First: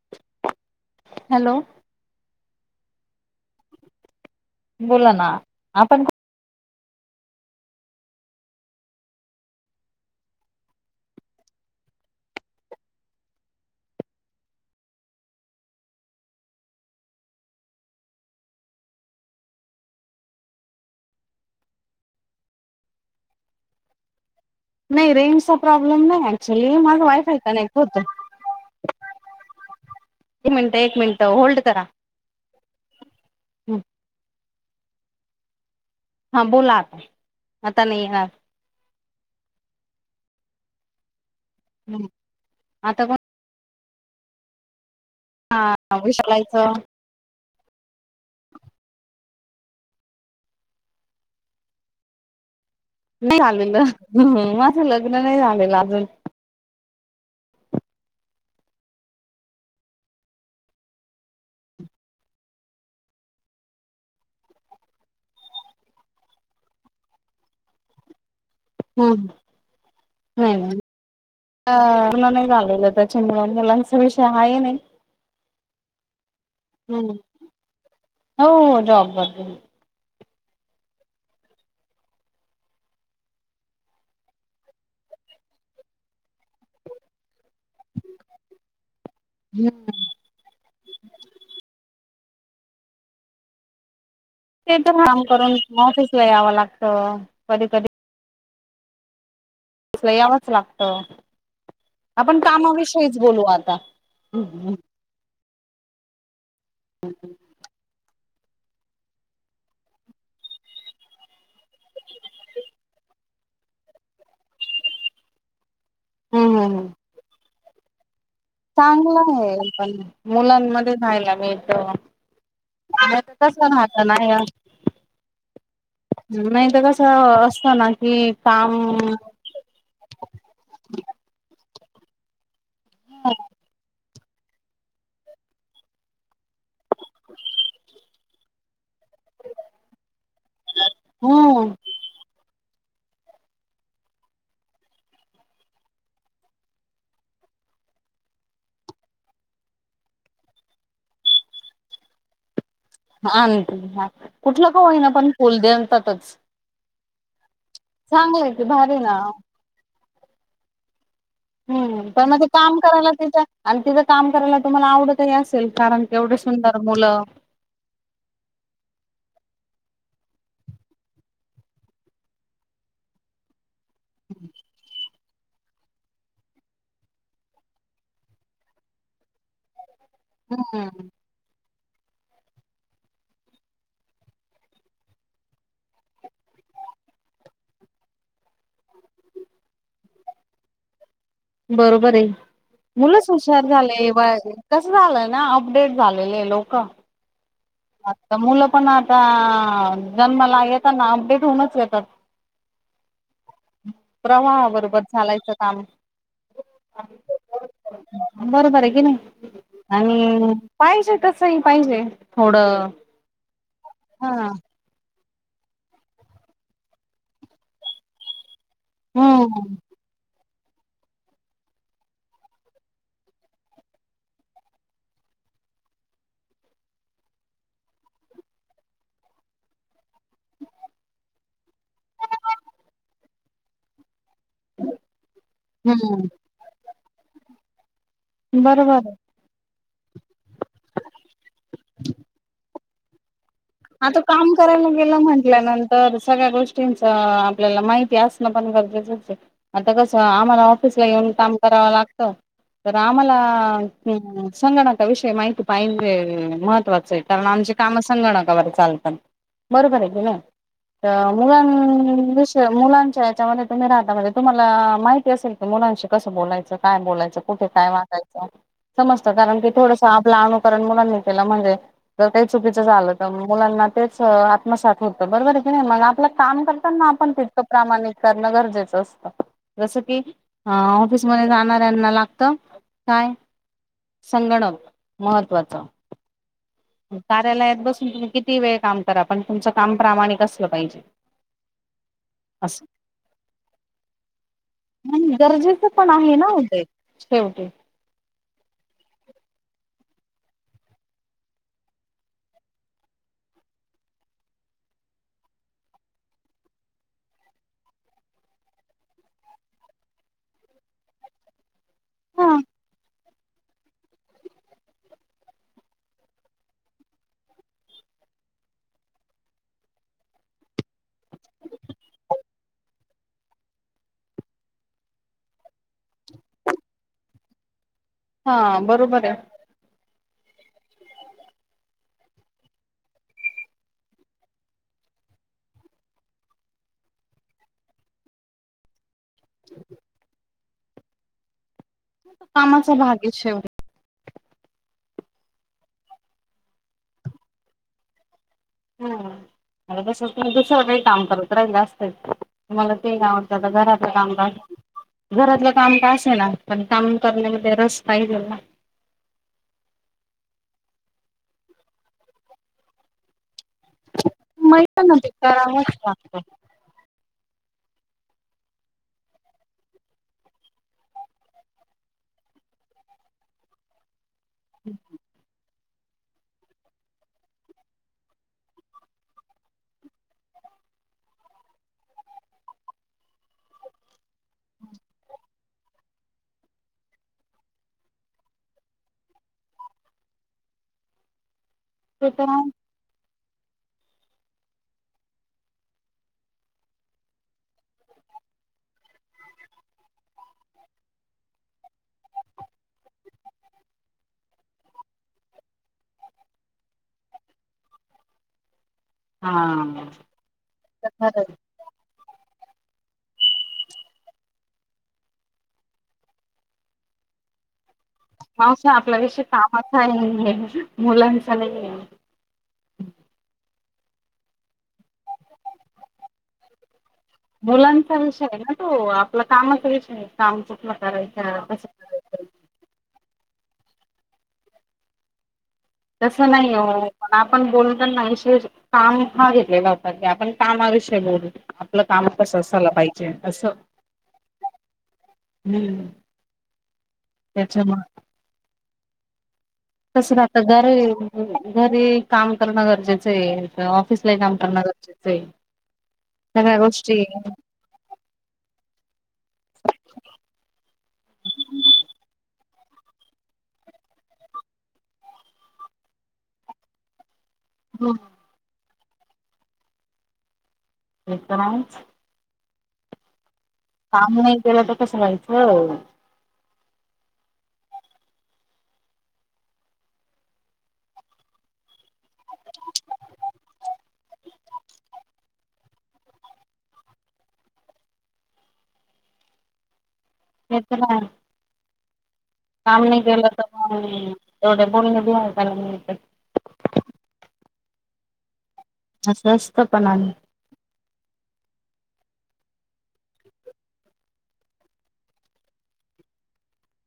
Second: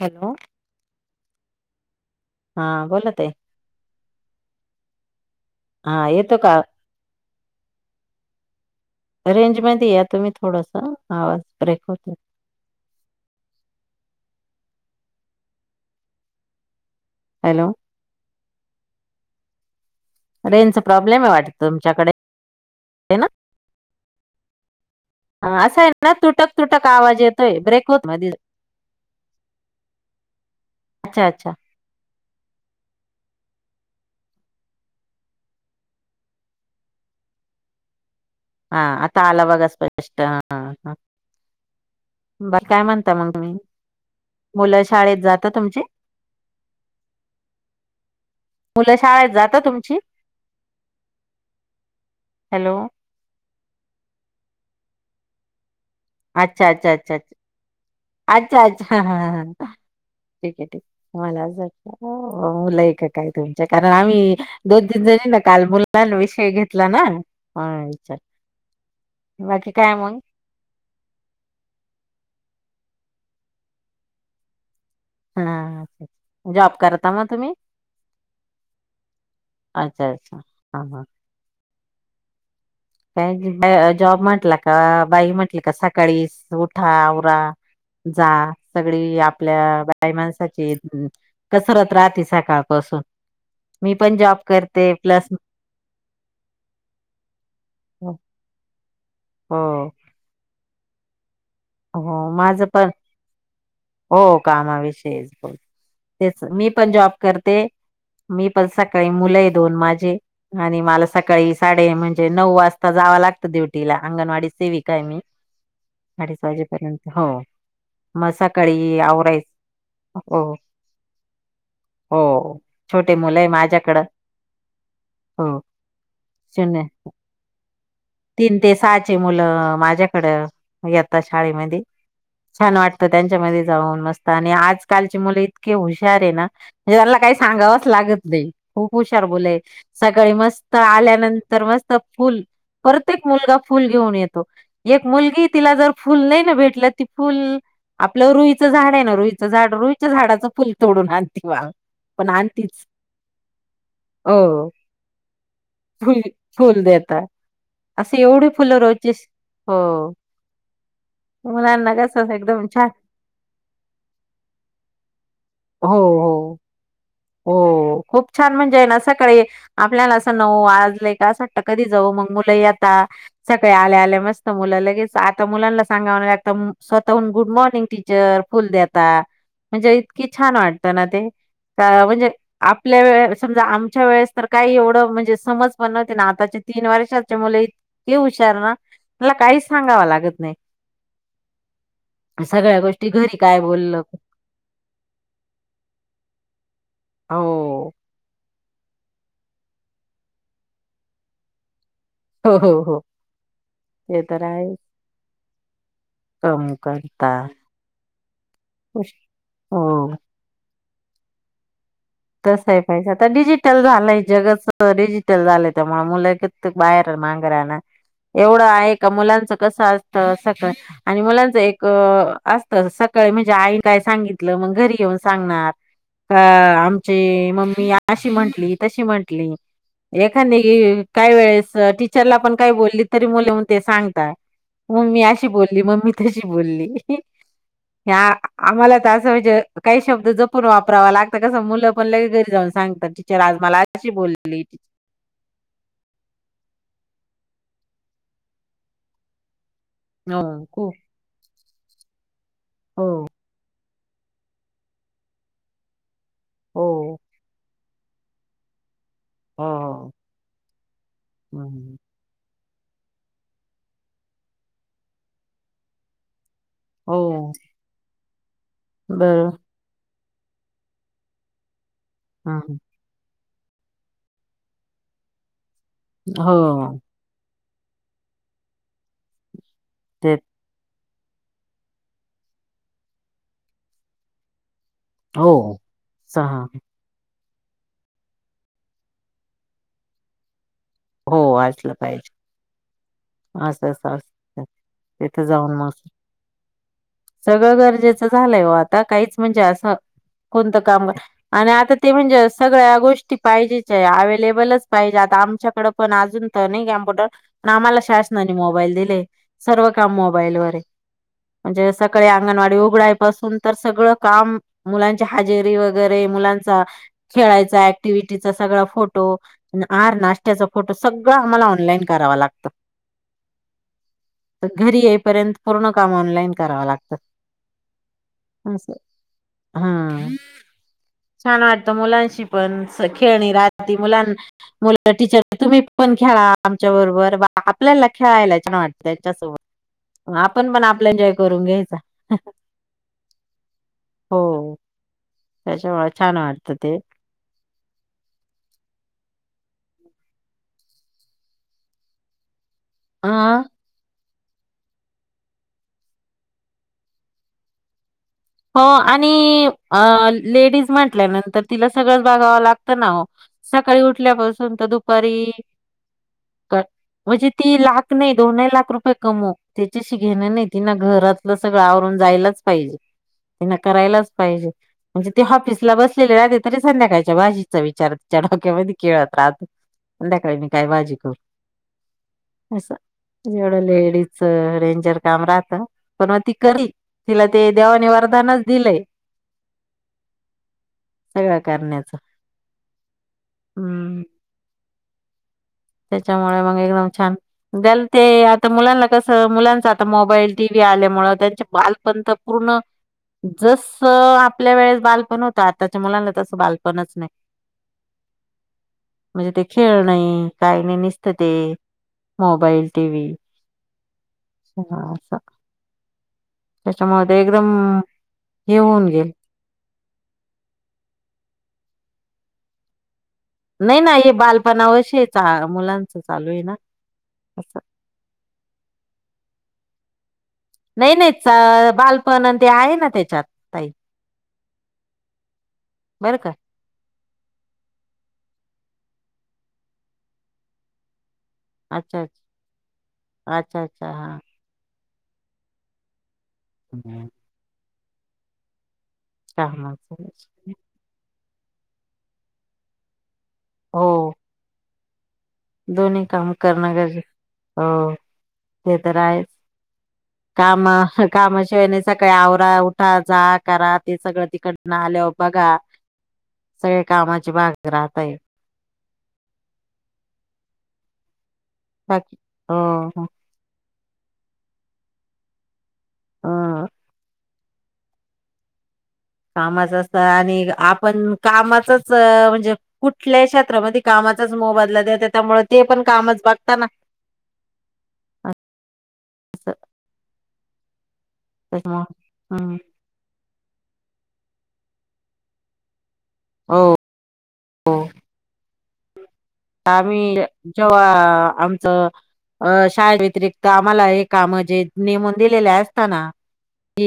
Hello,, hello. हा बोला ताई बोला ना,,, आपण हा येतो [unintelligible] रेंज मध्ये या तुम्ही थोडस आवाज ब्रेक होतोय [unintelligible] हॅलो रेंज चा प्रॉब्लेम आहे वाटतं, तुमच्याकडे नाऽ नाही रेंजचा हा असं आहे प्रॉब्लेम ना, ना नाही तुटक,, ऍक्च्युली तुटक माझं आवाज वायफाय येतोय कनेक्ट ब्रेक होतं. होत मध्येऽऽ [unintelligible] एक मिनिटं, एक मिनिट, होल्ड करा. हा बोलाआता, आता नाही येणार. हा आता आला बघा स्पष्ट हा, हा, बर काय आता म्हणता कोण मग मी तूती,, मुलाऽऽ शाळेत जात तुमचे, विशालायचं मुलं शाळेत जातं तुमची,,, हॅलो नाही झालेलं,,, माझं लग्न नाही झालेलंअजऽषऽ अच्छा, अच्छा, अच्छा, अच्छ, अच्छा अच्छा ठीक आहे, ठीक, मला वाटल मुलं य का काय तुमच्या कारण आम्ही दोन तीन जणीऽऽ काल मुललां विषय घेतला, ना ह विचार, ऽ ह, नाही,, नाही अ नाही, झाल त्याच्यामूळ मूलांचा विषय हा नाही. हा्,, जॉब करता म तुम्ही. हो, हो जॉब ब ह हा काय जॉब म्हटला,, का बाई म्हटलं का सकाळी उठा,, आवरा, जा, सगळी आपल्या बाई माणसाची कसरत राहतेच सकाळपासून, मीऽ ते तर हाय काम करून ऑफिसला यावं लागत कधी कधी हा ऑफिसला यावच लागत हो आपण माझं पण कामाविषयीच बोलू आता हो कामाविषयीच बोल तेच मी पण जॉब करते मी पण सकाळी मुलं दोन माझे आणि मला सकाळी साडे म्हणजे नऊ वाजता जावा लागत ड्युटीला अंगनवाडीत सेविकाय मी हम्म हम्म. जेपर्यंत हो सकळी चांगलं आवरायच आहे पण हो मुलांमध्ये राहायला मिळत नाही हो छोटे तर मुलंय कस माझ्याकड राहत नाही हो नाही शून्य तर कसं असतं ना कि तीन ते काम सहाचे मुलं माझ्याकड येता शाळेमध्ये छान वाटत त्यांच्यामध्ये जाऊन मस्त आणि आजकालची मुलं इतके हुशारय ना म्हणजे त्यांला काही सांगावंच लागत नाही खूप हुशार मुलय सकाळी मस्त आल्यानंतर हम्म मस्त फुल प्रत्येक मुलगा फुल घेऊन येतो एक मुलगी तिला जर फुल नाही ना भेटलं ती फुल आपलं रुईचं झाड आहे ना रुईचं झाड रुईच्या झाडाचं फुल तोडून आणते बाब पण आणतीच हा हो कुठलं का होई ना पण फुल फुल देतातच फुल देतात असे चांगलं एवढी आहे की फुलं भारी रोजची ना हो मुलांना हम्म प कसं मग ते एकदम काम छान करायला तिचं आणि तिचं काम करायला तुम्हाला आवडतही असेल हो कारण तेवढं हो सुंदर मुलं हो खूप छान म्हणजे आहे ना सकळी आपल्याला असं नव आजलंय का असं वाट कधी जाऊ मग मुलं येता का आल्या आल्या मस्त मुल लगेच मुलांना सांगा स्वतःहून गुड मॉर्निंग टीचर फुल देता म्हणजे कि छान वाटत ना हम्म ते अ म्हणजे आपल्या वेळे समजा आमच्या वेळेस तर काही एवढं म्हणजे समज पण नहती ना आताच्या तीन वर्षाचे मुले इतके हुशार ना मला काही सांगाव लागत नाही बरोबर आहे सगळ्या गोष्टी मुलंच घरी काय हुशार बोललं झालंय व कस झालंय ना अपडेट झालेलेय लोक हो आता मुलं पण आता जन्माला येताना अपडेट होऊनच येतात हो हो हो ते तर प्रवाहा आहे बरोबर चालायचं काम कम करता बरोबर आहे कि नाही हो आणि पाहिजे तसही पाहिजे तसही थोडं पाहिजे आता डिजिटल झालंय हा जगच डिजी टल झालय त्यामुळे मुलही बाहेर मागरा ना एवढ आहे का मुलांच हम्म कस असतं आणि मुलांचं एक असत सकाळ म्हणजे आई काय सांगितलं मग घरी येऊन सांगणार का आमची मम्मी अशी म्हंटली तशी म्हंटली एखांदे काही वेळेस टीचरला पण काही बोलली तरी मुलं मग ते सांगता मम्मी अशी बोलली मम्मी हम्म तशी बोलली ह आम्हाला बरोबर तर असं म्हणजे काही शब्द जपून वापरावा लागत कसं मुलं पण घरी जाऊन सांगाता आता काम करायला गेलं म्हंटल्यानंतर सगळ्या गोष्टीं आपल्याला माहिती असणं पण गरजेचंचय आता कसं हो आम्हाला खूप ऑफिसला येऊन का करावा लागत तर हो आम्हाला संगणका विषय माहिती पाहिजे हो महत्त्वाचं आहे कारण आमची काम संगणकावर चालतात बरोबर हो आह ना मुला हम्म आआआ मुलांच्या याच्यामध्ये तुम्ही राहता तुम्हाला माहिती असेल कि मुलांशी कसं बोलायचं काय बोलायचं, हो कुठे काय वागयच, समत बर कारण की थोड.. आपला अनुकरण मुलांनी केलं म्हणजे ज काही हम्म चुकीचं झालं? तर मुलांना तेच आत्मसात होतं बरोबर आहे, की नाही मग आपलं काम हो करताना आपण तकं, प्रमाणण गरजेच असत, जस की ते ऑफीस जाणाऱ्यांना लागत काय? संगणक.. हो महत्त्वाचं स ह कार्यालयात बसून तुम्ही किती वेळ काम करा. पण तुमचं काम प्रामाणिक अस, हो वाचलं पाहिजे. असं अस अस असत नाही तिथे जाऊन गरजेचं मस्त पण आहे ना ओ ते शेवटी सगळं गरजेचं झालंय. हो आता काहीच म्हणजे असं, कोणतं काम आणि आता ते म्हणजे, सगळ्या गोष्टी पाहिजेच आहे अवेलेबलच पाहिजे. हे आता आमच्याकड पण अजून तर नाही, '' कम्प्युटर''पण आम्हाला शासनाने मोबाईल दिले सर्व काम मोबाईलवरर म्हणजे सकाळी हा ''अंगणवाडी'' उघडाय पाून तर सगळ काम मुलांच्या हजेरी.. वगैरे मुलांचा खेळायचा ऍक्टिव, शे सग फोटो आहार, नाशत्याचा फोटो सगळं आम्हाला ऑनलाईन कराव लागतं. तर घरी येईपर्यंत पूर्ण काम ऑनलाईन कराव लागतं. हा अस बरोबर आहे हम् छान वाटत मुलांशी पण खेळणी राती मुलां मु टीचर तुम्ही पण खेळा आमच्या बरोबर, वा आपल्याला खेळायला छान वाटत. त्याच्यासोबत आपण पण आपलं एन्जॉय करून घेयच कामाचा भाग आहे. शेवट हो त्याच्या व छान वाटत ते, हम, तस दुसरं काही काम करत राहि जास्तच मला, ते अ आवडतं घराचं कामकाज 'घरातलं काम का असे' ना पण काम करण्यामध्ये रस्ते, हो आणि लेडीज... म्हटल्यानंतर तिला सगळंच बघावं लागतं ना हो? सकाळी, उठल्यापासून.. तर माहित ना ते दुपारी करावंच लागतं म्हणजे ती लाख नाही दोनही लाख रुपये कमव त्याच्याशी घेणं नाही. ति ना घरातलं सगळं आवरून जायलाच, पाहिजे तीन करायलाच पाजे, म्हण त बसलेले राहली तरी संध्याकाळच्या भाजीचा विचार तिच्या डोक्यामध्ये खेळत राहतो. संध्याकाळी मी काय बाजी करू? अस! एवढं लेडीजच रेंजर काम राहत. पण मग ती करिल तिला ते देवा निव, त्यानच दिले सगळत करण्याच ते तर आहे हम्म! त्याच्यामुळे मग एकदम छान! त्याल, ते आता मुलांना कस मुलांचा आता मोबाईल टीव्या आल्यामुळे त्यांचे बालपंत पूर्ण, जस आपल्या वेळेस बालपण होतं, आताच्या मुलांना तसं बालपणच नाही. म्हणजे ते खेळ हा नाही, काही नाही, निसत ते खरंच मोबाईल टी व्ही.. अ... त्याच्यामुळेते एकदम हे मानस होऊन आपल्या गेल विषयी काम.. का मुलांचा नाही आहे. नाही नाही, ये बाल पण अवश्य चा मुलांच चालू आहे, ना अस मुलांचा विषय आहे ना तो आपला काम करच नाही नाही, बालपण न ते आहे. ना त्याच्यात ताय तस नाही. ओ पण आपण बोलू तर नाही विशेष काम फार घेतलेलं असत्यात त्या आपण कामाविषयी बोलू आपलं अच्छा काम कसं असलं पाहिजे अच्छा तसं अच्छा अच्छा हा हम्म त्याच्या म कामाच तस राहत घर घरी काम करणं गरजेचं हो ऑफिसला ही काम करणार गरजेचं आहे दोन्ही काम सगळ्या करणार गोष्टी गरजेचं ओ हे तर आहेच कामा कामाशिवायने सकाळी आवरा तिथं जा करा ते सगळं तिकडन आल्यावर बघा सगळे कामाची चिबाग हम्म, घरात हाय विकम नायच अम हम्म काम नाही केल तर कसं व्हायचं अम कामाच असत आणि आपण कामाचच म्हणजे कुठल्या क्षेत्रामध्ये कामा कामच च मोबादला देत त्यामुळे ते पण कामच बगता ना. अन स येत नाय. आ. काम नाही केलं तर मग येवढं बोलण बी पण ऐकायला मिळत. ओ हो. असं असतं पण आम्ही आणि जेव्हा आमचं. अ शाळे व्यतिरिक्त आम्हाला ए काम जे नेमून दिलेले असताना. के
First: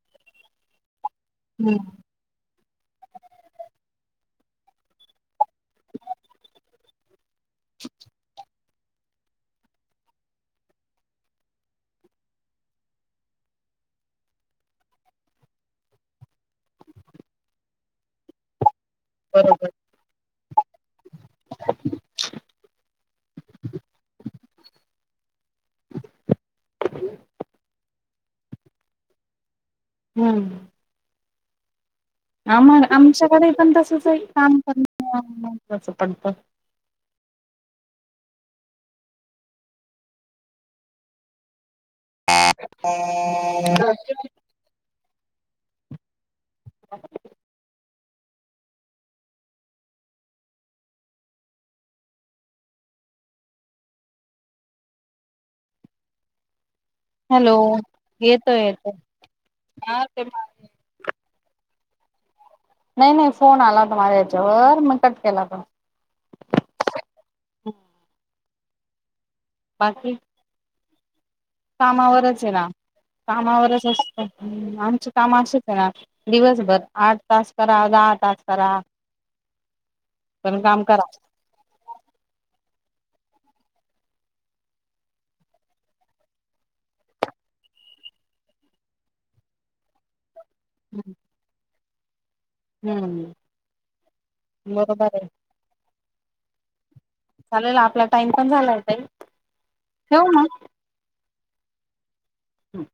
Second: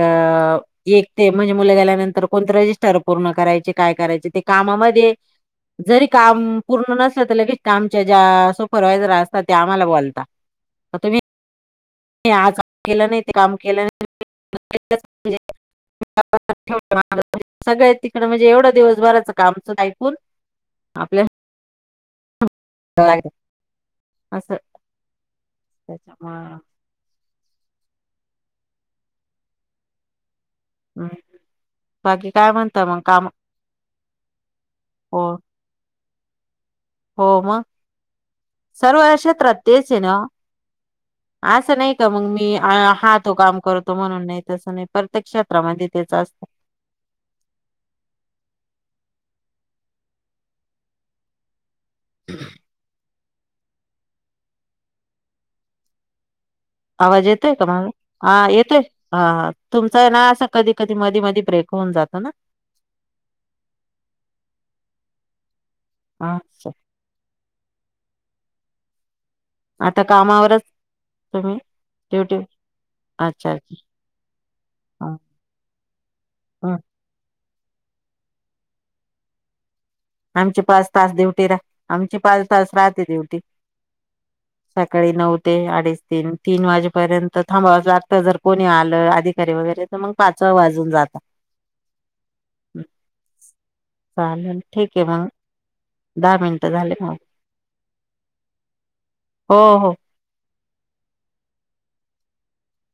अ एक ते म्हणजे मुलं हम्म गेल्यानंतर कोणते रजिस्टर पूर्ण करायचे काय करायचे. ते कामध्ये जरी काम पूर्ण नसलं तर आमच्या ज्या सोब सुपरवैझर असता ते आम्हाला बोलता तुम्ही आज केलं नाही ते काम केलं नाहीज. सगळे तिकड म्हणजे एवढा दिवस का ऐकून आपल्या तगडंम् तगडं. असं. त्याच का? हम्म. हम. आम्हा आमच्याकडे पण तसच आहे की काम करन हो महत्वाच पडत. हो मग सर्वक्षेत्र तेचे हाय ना अस नाही की तर मग मी हा हा तो काम करतो म्हणून नाही तसं नाही प्रत्येक क्षेत्रामध्ये तेच असतय. ह. हम्म. आवाज येतोय हॅलो का मला हा येतोय हा हा तुमचा ते ना अस कधी कधी मधी मधी ब्रेक कोण जात ना. नाही नाही फोन आला होता माझा याच्यावर मग कट केला पण आत सर. हम. आता कामावरच. तुम्ही ड्युटी कामावरच हे ना. अच्छा अच्छा कामावरच असत हम्म आमच हा. काम असच असत ह दिवसभर आठ तास करा आात आात करा. आमची पण काम पाच करा. तास ड्युटी राह आमची पाच तास राहते ड्युटी सकाळी नऊ ते अडीच तीन तीन वाजेपर्यंत थांबवच लागत जर कोणी आलं आधिकारी वगैर मग पाचवा वाजून जात. हम्म चालेल ठीक बरोबर मग आहे. दहा मिनटं झाले ना. चालेल आपला टाइम पण झालाता हो हो ठेवऊ ना. हम्